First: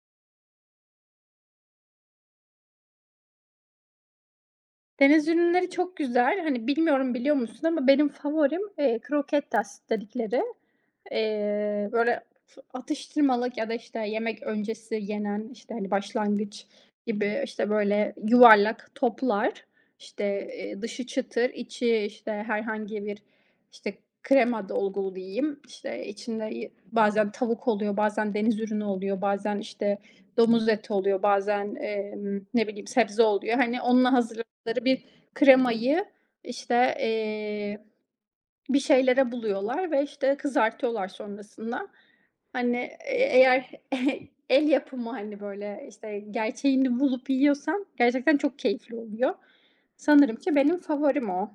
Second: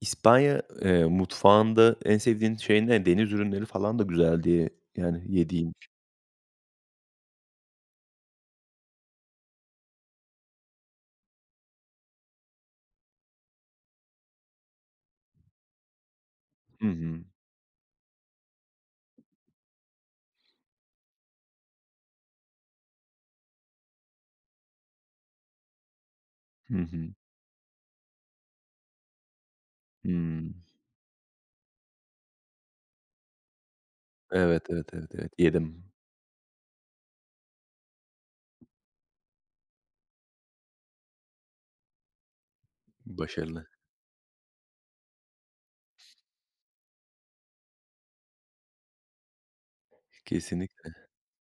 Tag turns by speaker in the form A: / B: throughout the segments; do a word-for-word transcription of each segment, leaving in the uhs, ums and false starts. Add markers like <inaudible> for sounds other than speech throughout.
A: İspanya, eee, mutfağında en sevdiğin şey ne? Deniz ürünleri falan da güzel, diye Yani
B: Deniz ürünleri
A: yediğin.
B: çok güzel. Hani, bilmiyorum biliyor musun ama benim favorim, eee, croquetas dedikleri. Eee, böyle, f atıştırmalık ya da, işte, yemek öncesi yenen, işte, hani, başlangıç
A: Hı hı.
B: gibi, işte, böyle, yuvarlak toplar. İşte, eee, dışı çıtır, içi, işte, herhangi bir, işte, krema dolgulu diyeyim. İşte, içinde y
A: Hı hı.
B: bazen tavuk oluyor, bazen deniz ürünü oluyor, bazen, işte,
A: Hımm.
B: domuz eti oluyor, bazen, emm, ne bileyim, sebze oluyor. Hani, onunla
A: Evet,
B: hazırladıkları
A: evet,
B: bir
A: evet, evet, yedim.
B: kremayı, işte, eee, bir şeylere buluyorlar ve, işte, kızartıyorlar sonrasında. Hani, eğ
A: Başarılı.
B: eğer <chuckles> el yapımı, hani, böyle, işte, gerçeğini bulup yiyorsan gerçekten çok keyifli oluyor. Sanırım ki benim
A: Kesinlikle.
B: favorim o.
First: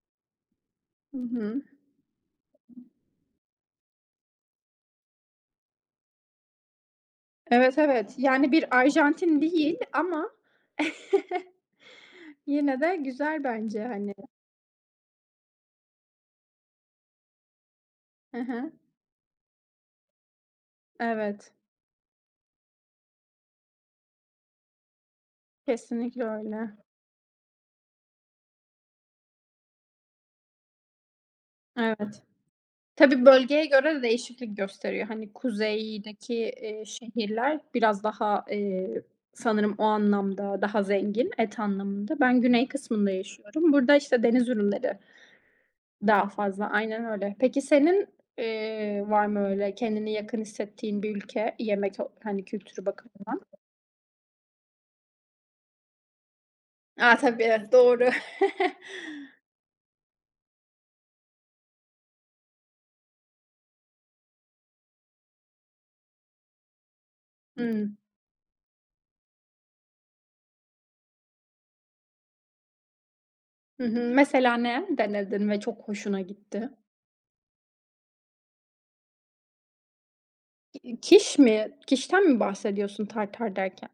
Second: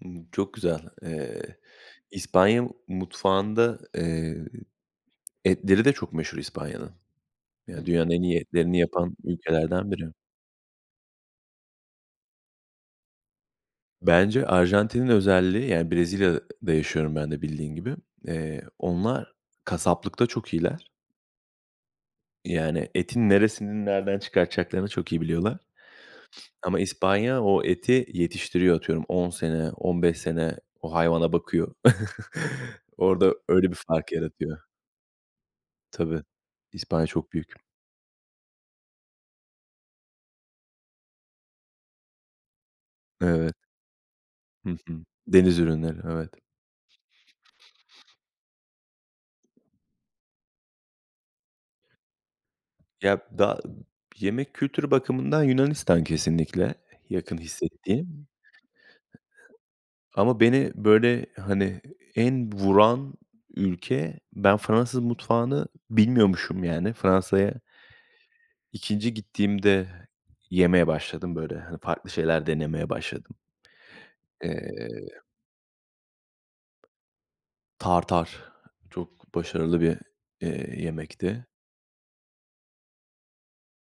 A: Imm, çok güzel.
B: Hı
A: Eee,
B: hı.
A: İspanya m mutfağında eee, etleri de çok meşhur İspanya'nın.
B: Evet,
A: Yani dünyanın
B: evet.
A: en iyi
B: Yani bir
A: etlerini yapan
B: Arjantin değil
A: ülkelerden biri.
B: ama <chuckles> yine de güzel bence hani.
A: Bence Arjantin'in özelliği yani, Brezilya'da yaşıyorum ben de bildiğin gibi,
B: Hı
A: eee,
B: hı.
A: onlar kasaplıkta çok iyiler.
B: Evet.
A: Yani etin neresinin nereden çıkartacaklarını çok iyi biliyorlar.
B: Kesinlikle öyle.
A: Ama İspanya o eti yetiştiriyor atıyorum on sene, on beş sene o hayvana bakıyor.
B: Evet.
A: <chuckles>
B: Tabii,
A: Orada
B: bölgeye
A: öyle bir
B: göre de
A: fark
B: değişiklik
A: yaratıyor.
B: gösteriyor. Hani,
A: Tabii,
B: kuzeydeki, eee,
A: İspanya çok büyük.
B: şehirler biraz daha, eee, sanırım o anlamda daha zengin. Et anlamında. Ben güney kısmında
A: Evet.
B: yaşıyorum. Burada, işte, deniz
A: Hı
B: ürünleri
A: hı. Deniz ürünleri,
B: daha
A: evet.
B: fazla Aynen öyle. Peki senin, eee, var mı öyle kendini yakın hissettiğin bir ülke? Yemek ol hani, kültürü
A: Ya,
B: bakımından.
A: da yemek kültürü bakımından Yunanistan kesinlikle
B: A,
A: yakın
B: tabii. Doğru.
A: hissettiğim.
B: <chuckles>
A: Ama beni, böyle, hani, en vuran ülke ben Fransız mutfağını bilmiyormuşum yani. Fransa'ya
B: Hımm.
A: ikinci gittiğimde yemeye başladım, böyle, hani, farklı şeyler denemeye başladım.
B: Hı hı. Mesela ne
A: Eee
B: denedin ve çok hoşuna gitti?
A: tartare çok başarılı bir, eee,
B: İ quiche
A: yemekti.
B: mi? quiche'ten mi bahsediyorsun tartare derken?